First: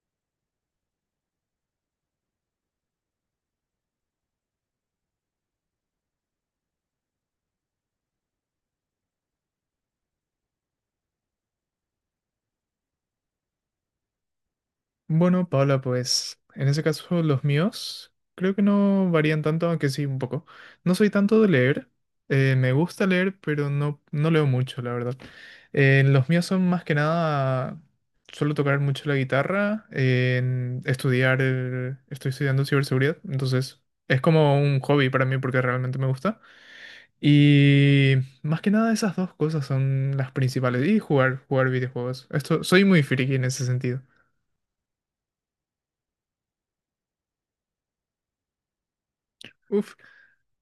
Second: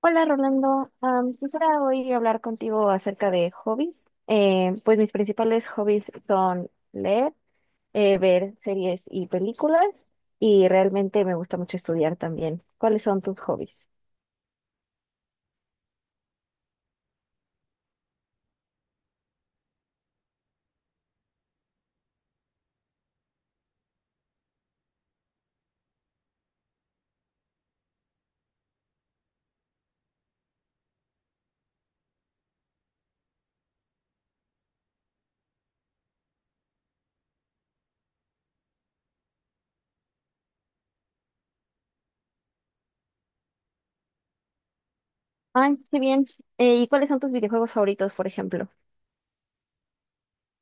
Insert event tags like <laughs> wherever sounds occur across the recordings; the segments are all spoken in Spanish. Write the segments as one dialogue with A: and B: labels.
A: Hola Rolando, quisiera hoy hablar contigo acerca de hobbies. Pues mis principales hobbies son leer, ver series y películas y realmente me gusta mucho estudiar también. ¿Cuáles son tus hobbies?
B: Bueno, Paula, pues en ese caso los míos creo que no varían tanto, aunque sí un poco. No soy tanto de leer, me gusta leer, pero no, no leo mucho, la verdad. Los míos son más que nada, suelo tocar mucho la guitarra, en estudiar, estoy estudiando ciberseguridad, entonces es como un hobby para mí porque realmente me gusta. Y más que nada esas dos cosas son las principales. Y jugar videojuegos. Esto, soy muy friki en ese sentido.
A: Ay, qué bien. ¿Y cuáles son tus videojuegos favoritos, por ejemplo?
B: Uf.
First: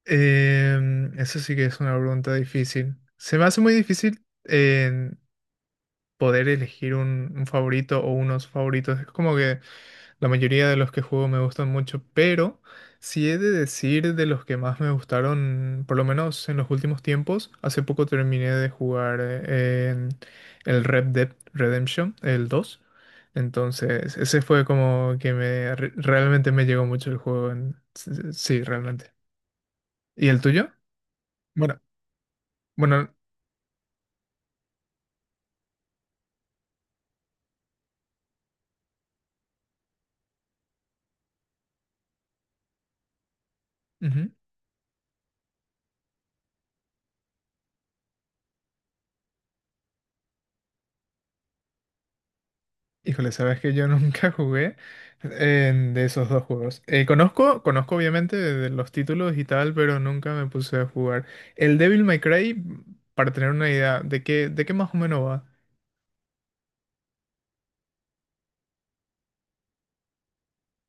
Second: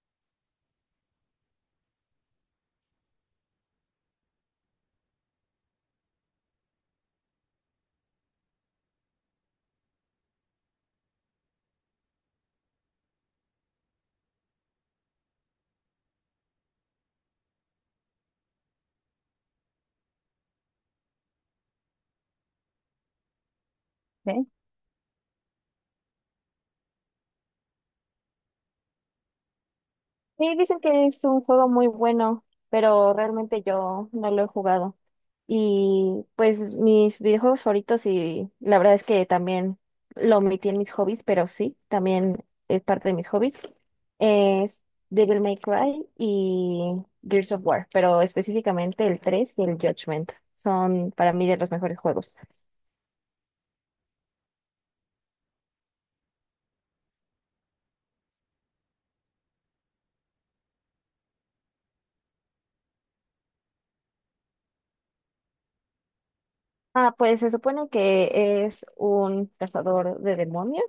B: Eso sí que es una pregunta difícil. Se me hace muy difícil en poder elegir un favorito o unos favoritos. Es como que la mayoría de los que juego me gustan mucho, pero si he de decir de los que más me gustaron, por lo menos en los últimos tiempos, hace poco terminé de jugar en el Red Dead Redemption, el dos. Entonces, ese
A: ¿Eh?
B: fue como que realmente me llegó mucho el juego. Sí, sí, realmente. ¿Y el
A: Sí,
B: tuyo?
A: dicen que es un juego
B: Bueno.
A: muy bueno, pero
B: Bueno,
A: realmente yo no lo he jugado. Y pues mis videojuegos favoritos y la verdad es que también lo omití en mis hobbies, pero sí, también es parte de mis hobbies.
B: ujú.
A: Es Devil May Cry y Gears of War, pero específicamente el 3 y el Judgment son para mí de los mejores juegos.
B: Híjole, sabes que yo <laughs> nunca jugué de esos dos juegos. Conozco obviamente de los títulos y tal, pero nunca me puse a jugar. El Devil May Cry, para tener una idea de qué más o menos va.
A: Ah, pues se supone que es un cazador de demonios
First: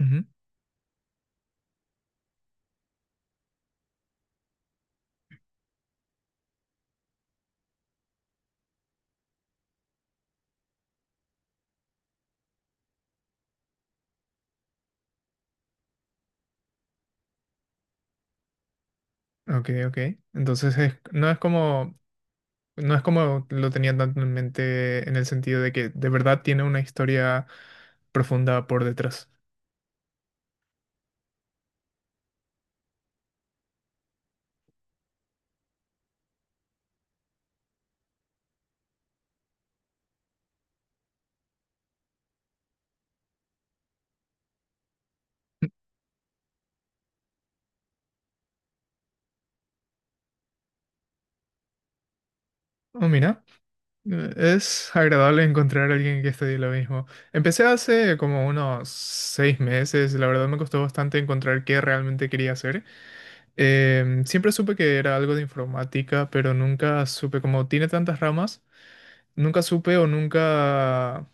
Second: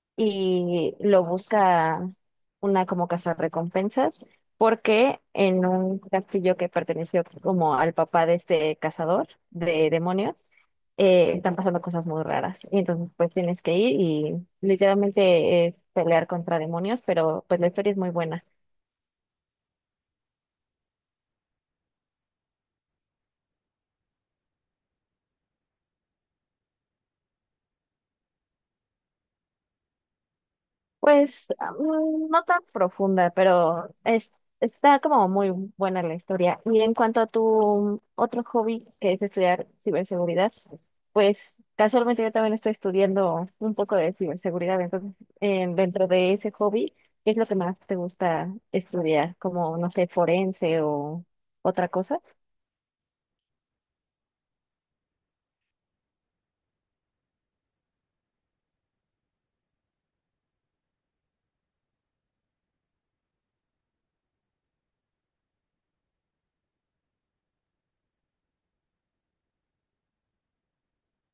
B: Ujú.
A: y lo busca una como cazarrecompensas, porque en un castillo que perteneció como al papá de este cazador de demonios, están pasando cosas muy raras. Y entonces pues tienes que ir y literalmente es pelear contra demonios, pero pues la historia es muy buena.
B: Ok, ok. Entonces no es como lo tenía tanto en mente en el sentido de que de verdad tiene una historia profunda por detrás.
A: Pues ah, no tan profunda, pero es, está como muy buena la historia. Y en cuanto a tu otro hobby, que es estudiar ciberseguridad, pues casualmente yo también estoy estudiando un poco de ciberseguridad. Entonces, dentro de ese hobby, ¿qué es lo que más te gusta estudiar? Como, no sé, forense o otra cosa.
B: Oh, mira. Es agradable encontrar a alguien que estudie lo mismo. Empecé hace como unos 6 meses, la verdad me costó bastante encontrar qué realmente quería hacer. Siempre supe que era algo de informática, pero nunca supe, como tiene tantas ramas, nunca supe o nunca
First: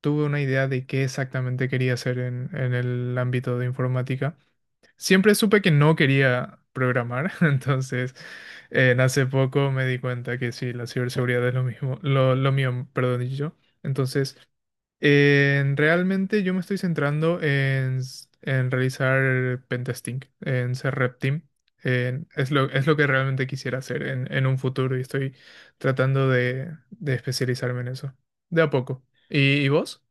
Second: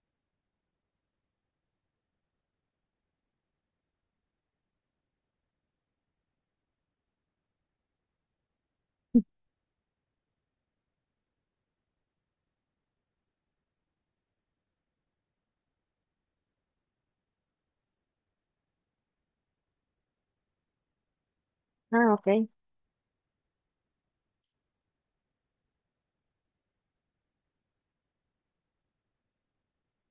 B: tuve una idea de qué exactamente quería hacer en el ámbito de informática. Siempre supe que no quería programar, <laughs> entonces en hace poco me di cuenta que sí, la ciberseguridad es lo mismo, lo mío, perdón, y yo. Entonces, realmente yo me estoy centrando en realizar pentesting, en ser rep team.
A: Ah, ok.
B: Es lo que realmente quisiera hacer en un futuro y estoy tratando de especializarme en eso, de a poco. ¿Y vos?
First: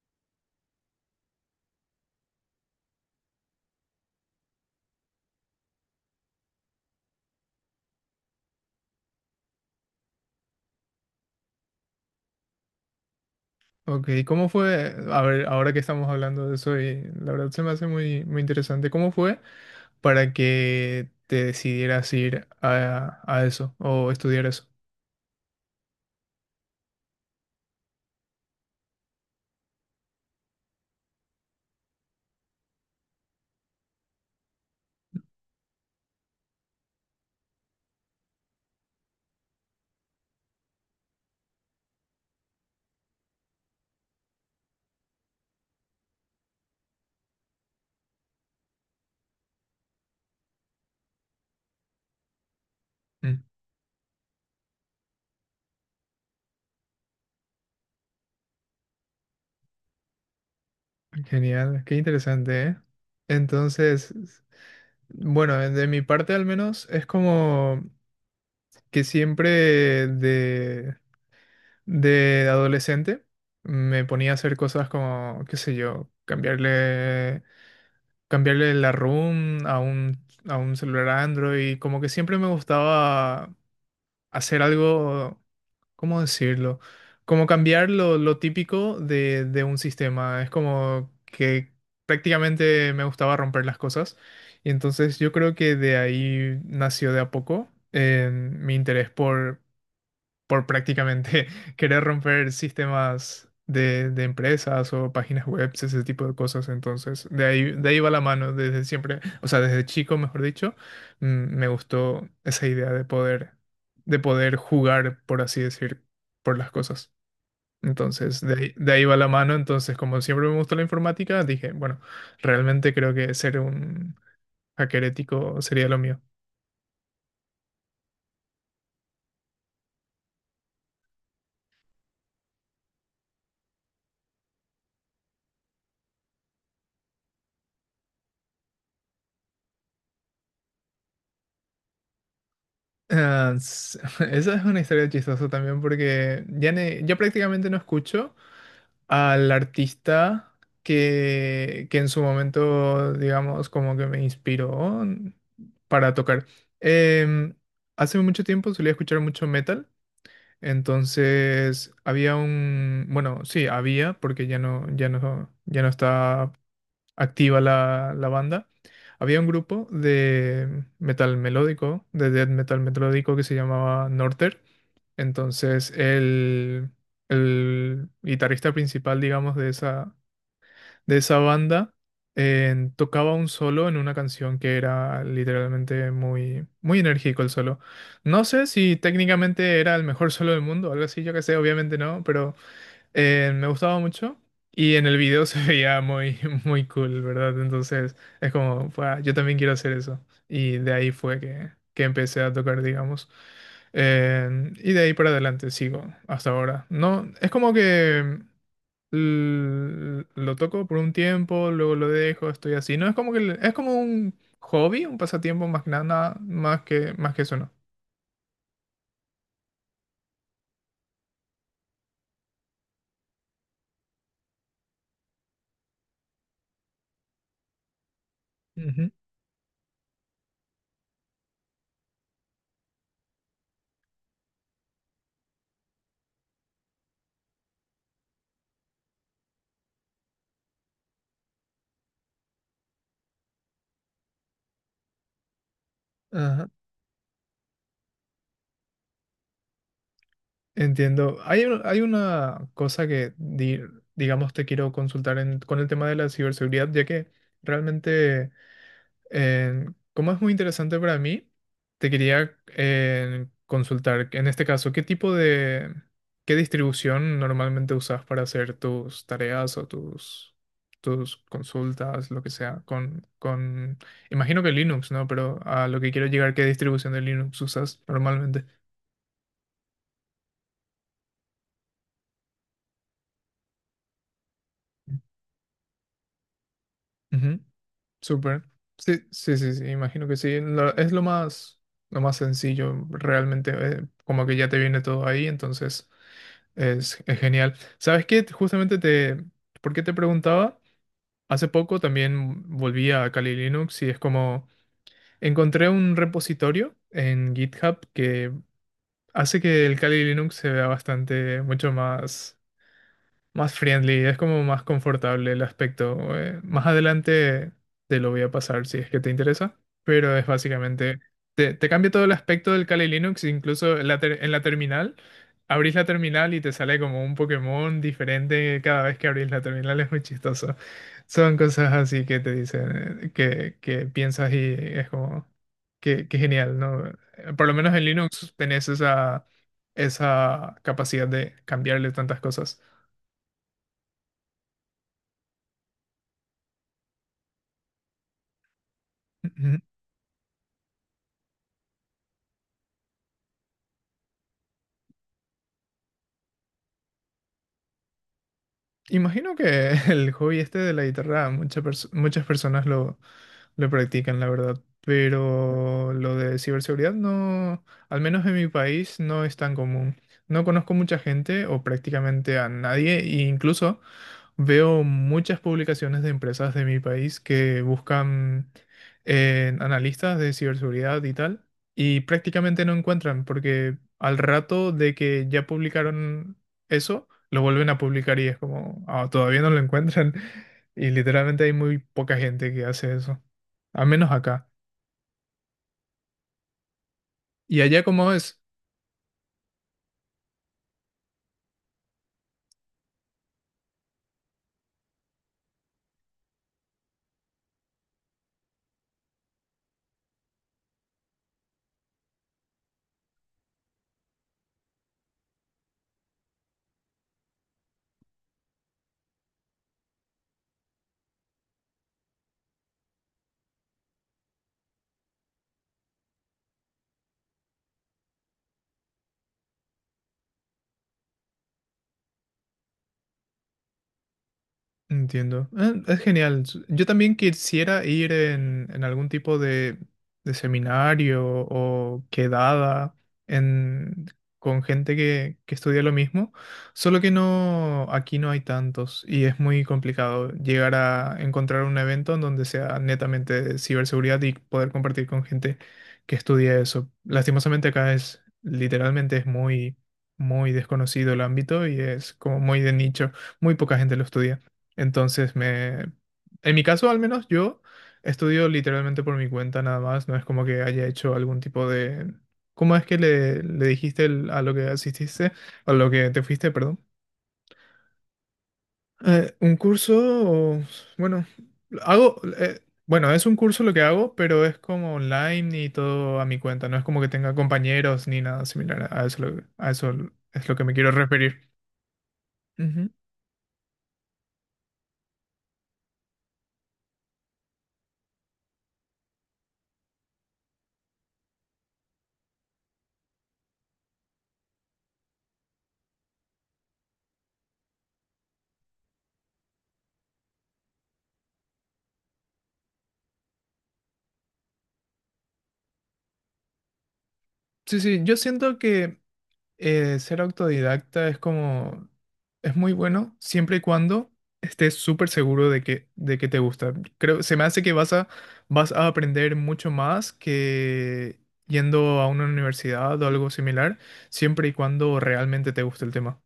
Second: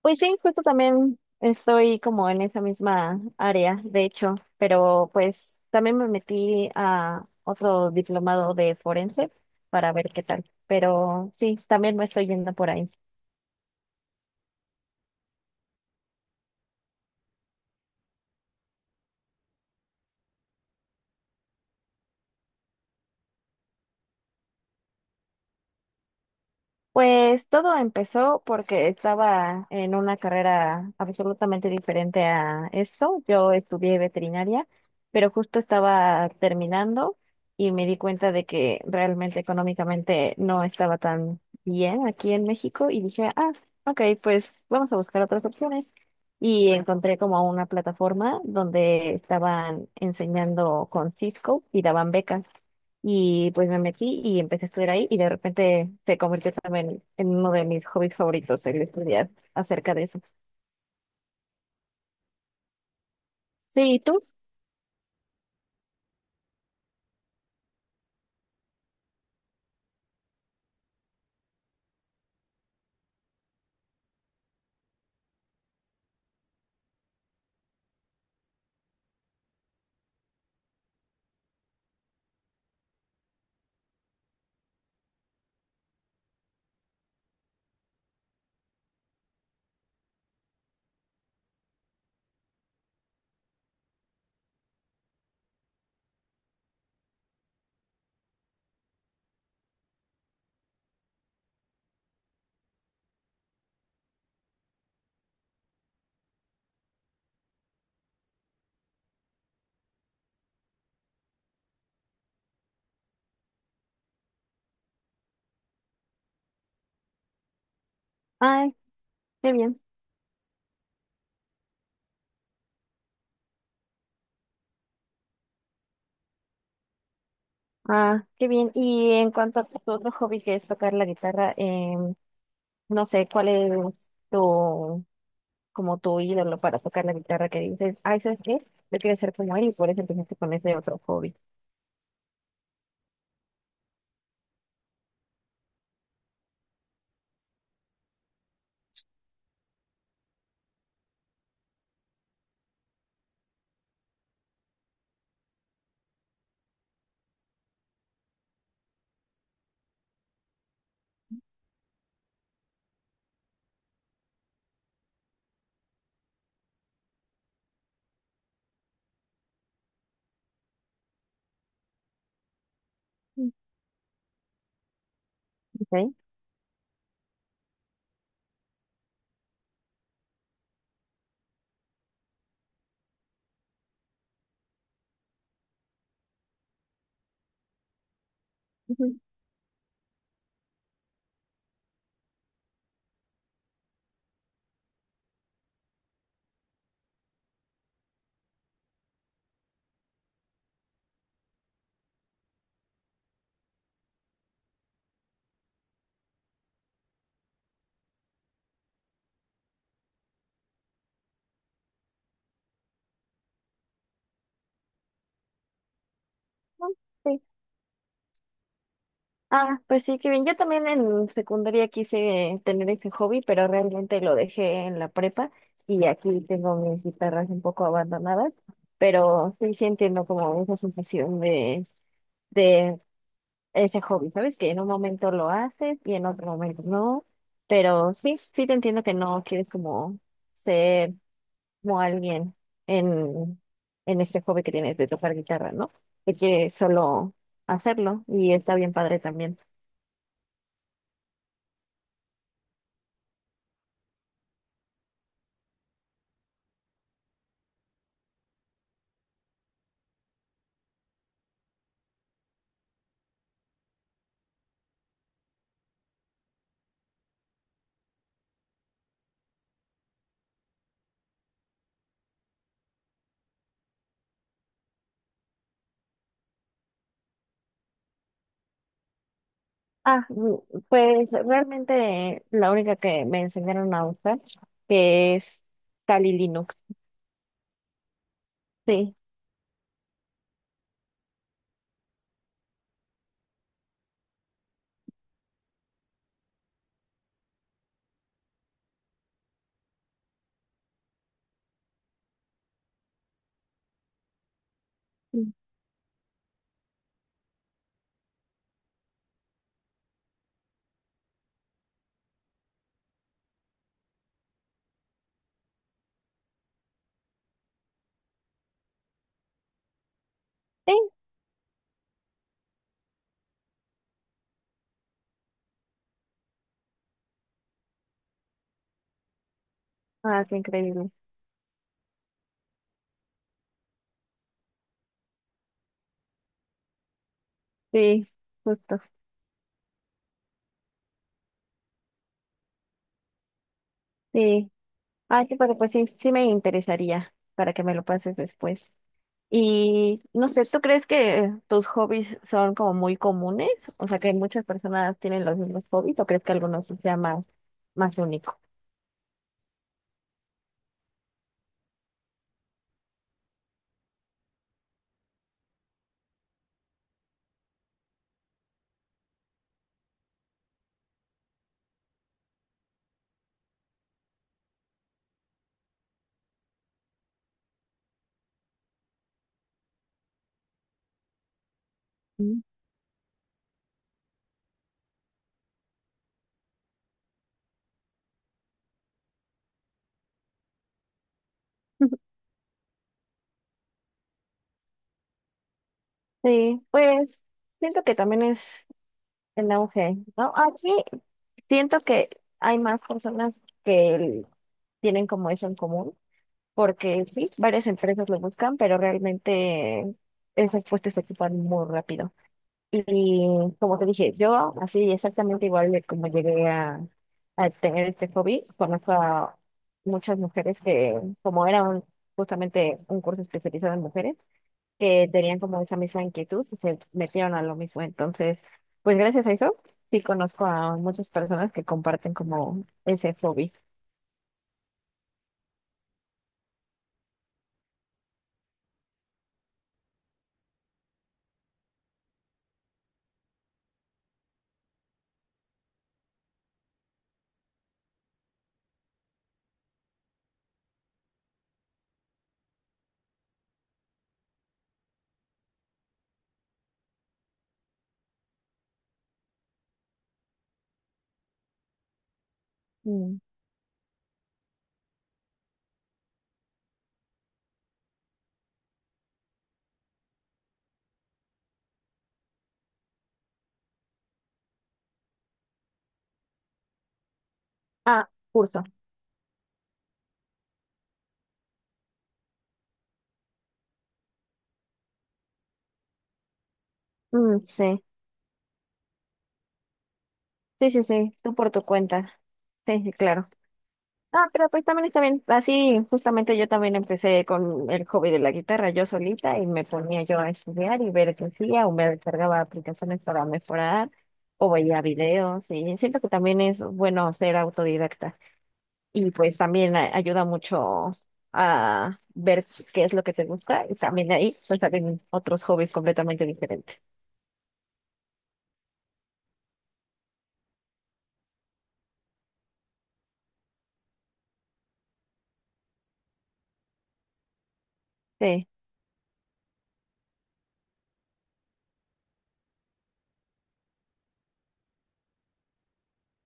A: Pues sí, justo también estoy como en esa misma área, de hecho, pero pues también me metí a otro diplomado de forense para ver qué tal, pero sí, también me estoy yendo por ahí.
B: Ok, ¿cómo fue? A ver, ahora que estamos hablando de eso, y la verdad se me hace muy, muy interesante. ¿Cómo fue para que te decidieras ir a eso o estudiar eso?
A: Pues todo empezó porque estaba en una carrera absolutamente diferente a esto. Yo estudié veterinaria, pero justo estaba terminando y me di cuenta de que realmente económicamente no estaba tan bien aquí en México y dije, ah, ok, pues vamos a buscar otras opciones. Y encontré como una plataforma donde estaban enseñando con Cisco y daban becas.
B: Mm,
A: Y pues me metí y empecé a estudiar ahí y de repente se convirtió también en uno de mis hobbies favoritos, el estudiar acerca de eso.
B: Genial, qué interesante, ¿eh?
A: Sí, ¿y
B: Entonces,
A: tú?
B: bueno, de mi parte al menos es como que siempre de, de adolescente me ponía a hacer cosas como, qué sé yo, cambiarle la ROM a un celular Android. Como que siempre me gustaba hacer algo, ¿cómo decirlo? Como cambiar lo típico de un sistema. Es como que prácticamente me gustaba romper las cosas. Y entonces yo creo que de ahí nació de a poco mi interés por prácticamente <laughs> querer romper sistemas de empresas o páginas web, ese tipo de cosas. Entonces, de ahí va la mano desde siempre, o sea, desde chico, mejor dicho. mm, Me gustó esa idea de poder jugar, por así decir, por las cosas. Entonces, de ahí,
A: Ay,
B: de ahí va la
A: qué
B: mano.
A: bien.
B: Entonces, como siempre me gustó la informática, dije, bueno, realmente creo que ser un hacker ético sería lo mío.
A: Ah, qué bien. Y en cuanto a tu otro hobby que es tocar la guitarra, no sé, ¿cuál es tu, como tu ídolo para tocar la guitarra que dices, ay, ¿sabes qué? Yo quiero ser como él y por eso empezaste con ese otro hobby.
B: Ah, <laughs> esa es una historia chistosa también porque ya prácticamente no escucho al artista que en su momento, digamos, como que me inspiró para tocar. Em, hace mucho tiempo solía escuchar mucho metal, entonces había bueno, sí, había, porque ya no, ya no, ya no está activa la banda. Había un grupo de metal melódico, de death metal melódico que
A: Mm.
B: se llamaba Norter. Entonces,
A: Ok.
B: el guitarrista principal, digamos, de esa banda, tocaba un solo en una canción que era literalmente muy, muy enérgico el solo. No sé si
A: Ujú.
B: técnicamente era el mejor solo del mundo, algo así, yo qué sé, obviamente no, pero me gustaba mucho y en el video se <laughs> veía muy, muy cool, ¿verdad? Entonces es como, "Fua, yo también quiero hacer eso". Y de ahí fue que empecé a tocar, digamos. Y de ahí para adelante sigo hasta ahora. No, es como que lo toco por un tiempo, luego lo dejo, estoy así. No, es como que es como un hobby, un pasatiempo más que nada, más
A: Ah,
B: que, más
A: sí.
B: que eso, ¿no?
A: Ah, pues sí, qué bien. Yo también en secundaria quise tener ese hobby, pero realmente lo dejé en la prepa y aquí tengo mis guitarras un poco abandonadas,
B: Ujú.
A: pero sí, sí entiendo como esa sensación de ese hobby, ¿sabes? Que en un momento lo haces y en otro momento no, pero sí, sí te entiendo que no quieres como ser como alguien en, en este hobby que tienes de tocar guitarra, ¿no? Que
B: Ajá.
A: quieres solo hacerlo y está bien padre también.
B: Entiendo. Hay una cosa que, digamos, te quiero consultar con el tema de la ciberseguridad, ya que realmente, eh, como es muy interesante para mí, te quería consultar, en este caso, ¿qué tipo de, qué distribución normalmente usas para hacer tus tareas o tus consultas, lo que sea, imagino que Linux, ¿no? Pero a lo que quiero llegar, ¿qué distribución de Linux usas normalmente?
A: Ah, pues realmente la única que me enseñaron a usar, que es Kali Linux.
B: Ujú. Súper. Sí,
A: Sí.
B: sí, sí, sí, imagino que sí. Es lo más sencillo, realmente, como que ya te viene todo ahí, entonces es genial. ¿Sabes qué? Justamente ¿por qué te preguntaba? Hace poco también volví a Kali Linux y es como
A: Mm.
B: encontré un repositorio en GitHub que hace que el Kali Linux se vea bastante, mucho más friendly, es como más confortable el aspecto. Más adelante te lo voy a pasar si es que te interesa, pero es
A: Sí.
B: básicamente, te cambia todo el aspecto del Kali Linux, incluso en la terminal, abrís la terminal y te sale como un Pokémon diferente cada vez que abrís la terminal, es muy
A: Ah, qué
B: chistoso.
A: increíble.
B: Son cosas así que te dicen, que piensas y es como, que genial, ¿no? Por lo menos en
A: Sí,
B: Linux tenés
A: justo.
B: esa capacidad de cambiarle tantas cosas.
A: Sí. Ah, sí, pero pues sí, sí me interesaría para que me lo pases después.
B: <laughs>
A: Y no sé, ¿tú crees que tus hobbies son como muy comunes? O sea, que muchas personas tienen los mismos hobbies, ¿o crees que algunos sí sea más, más único?
B: Imagino que <laughs> el hobby este de la guitarra muchas personas lo practican, la verdad. Pero lo de ciberseguridad no, al menos en mi país, no es tan común. No conozco mucha gente o prácticamente a nadie, e incluso veo muchas publicaciones de empresas de mi país que buscan analistas de ciberseguridad y tal, y
A: Mm.
B: prácticamente no encuentran, porque al rato de que ya publicaron eso, lo vuelven a publicar y es como, "Ah, todavía no lo encuentran". <laughs> Y literalmente hay muy poca
A: <laughs>
B: gente que hace eso. Al menos acá.
A: Sí, pues
B: ¿Y allá
A: siento que
B: cómo
A: también
B: es?
A: es el auge, ¿no? Aquí siento que hay más personas que tienen como eso en común, porque sí, varias empresas lo buscan, pero realmente esos puestos se ocupan muy rápido. Y como te dije, yo así exactamente igual de como llegué a tener este hobby, conozco a muchas mujeres que, como era justamente un curso especializado en mujeres, que tenían como esa misma inquietud y se metieron a lo mismo. Entonces, pues gracias a eso, sí conozco a muchas personas que comparten como ese hobby.
B: Entiendo. Es genial. Yo también quisiera ir en algún tipo de seminario o quedada en, con gente que estudia lo mismo, solo que no, aquí no hay tantos y es muy complicado llegar a encontrar un evento en donde sea netamente de ciberseguridad y poder compartir con gente que estudia eso. Lastimosamente acá es, literalmente es muy, muy desconocido el ámbito y es como muy de nicho,
A: Mm.
B: muy poca gente lo estudia. Entonces, en mi caso al menos yo estudio literalmente por mi cuenta nada más, no es como que haya hecho algún tipo de. ¿Cómo es que le dijiste a lo que asististe, a lo que te fuiste, perdón?
A: Ah, curso.
B: Un curso, o- bueno, hago, bueno, es un curso lo que hago, pero es como online y todo a mi cuenta, no es como que tenga
A: Mm, sí,
B: compañeros ni nada similar, a eso, a eso es lo que
A: sí,
B: me
A: sí,
B: quiero
A: sí, tú
B: referir.
A: por tu cuenta. Sí,
B: Ujú.
A: sí, claro. Ah, pero pues también está bien. Así, justamente yo también empecé con el hobby de la guitarra yo solita y me ponía yo a estudiar y ver qué hacía o me descargaba aplicaciones para mejorar o veía videos y siento que también es bueno ser autodidacta. Y pues también ayuda mucho a ver qué es lo que te gusta. Y también de ahí pues salen otros hobbies completamente diferentes.
B: Sí, sí, yo siento que ser autodidacta es como, es muy bueno siempre y cuando estés súper seguro de que te gusta. Creo, se me hace que vas a,
A: Sí.
B: vas a aprender mucho más que yendo a una universidad o algo similar, siempre y cuando realmente te guste el tema.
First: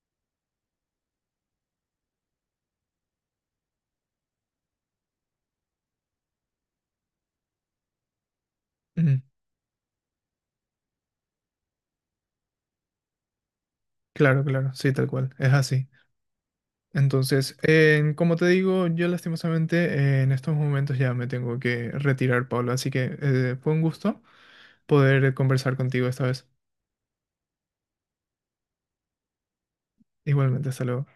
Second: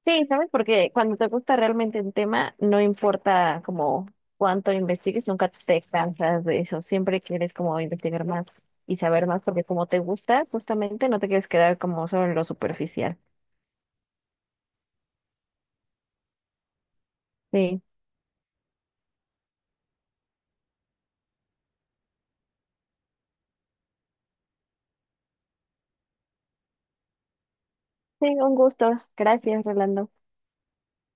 A: Sí, ¿sabes? Porque cuando te gusta realmente un tema, no importa como cuánto investigues, nunca te cansas de eso. Siempre quieres como investigar más y
B: Ujú.
A: saber más porque como te gusta, justamente no te quieres quedar como solo en lo superficial.
B: Claro, claro, sí, tal cual, es así. Entonces,
A: Sí.
B: como te digo, yo lastimosamente en estos momentos ya me tengo que retirar, Pablo, así que fue un gusto poder conversar contigo esta vez.
A: Sí, un gusto. Gracias, Rolando.
B: Igualmente, hasta luego.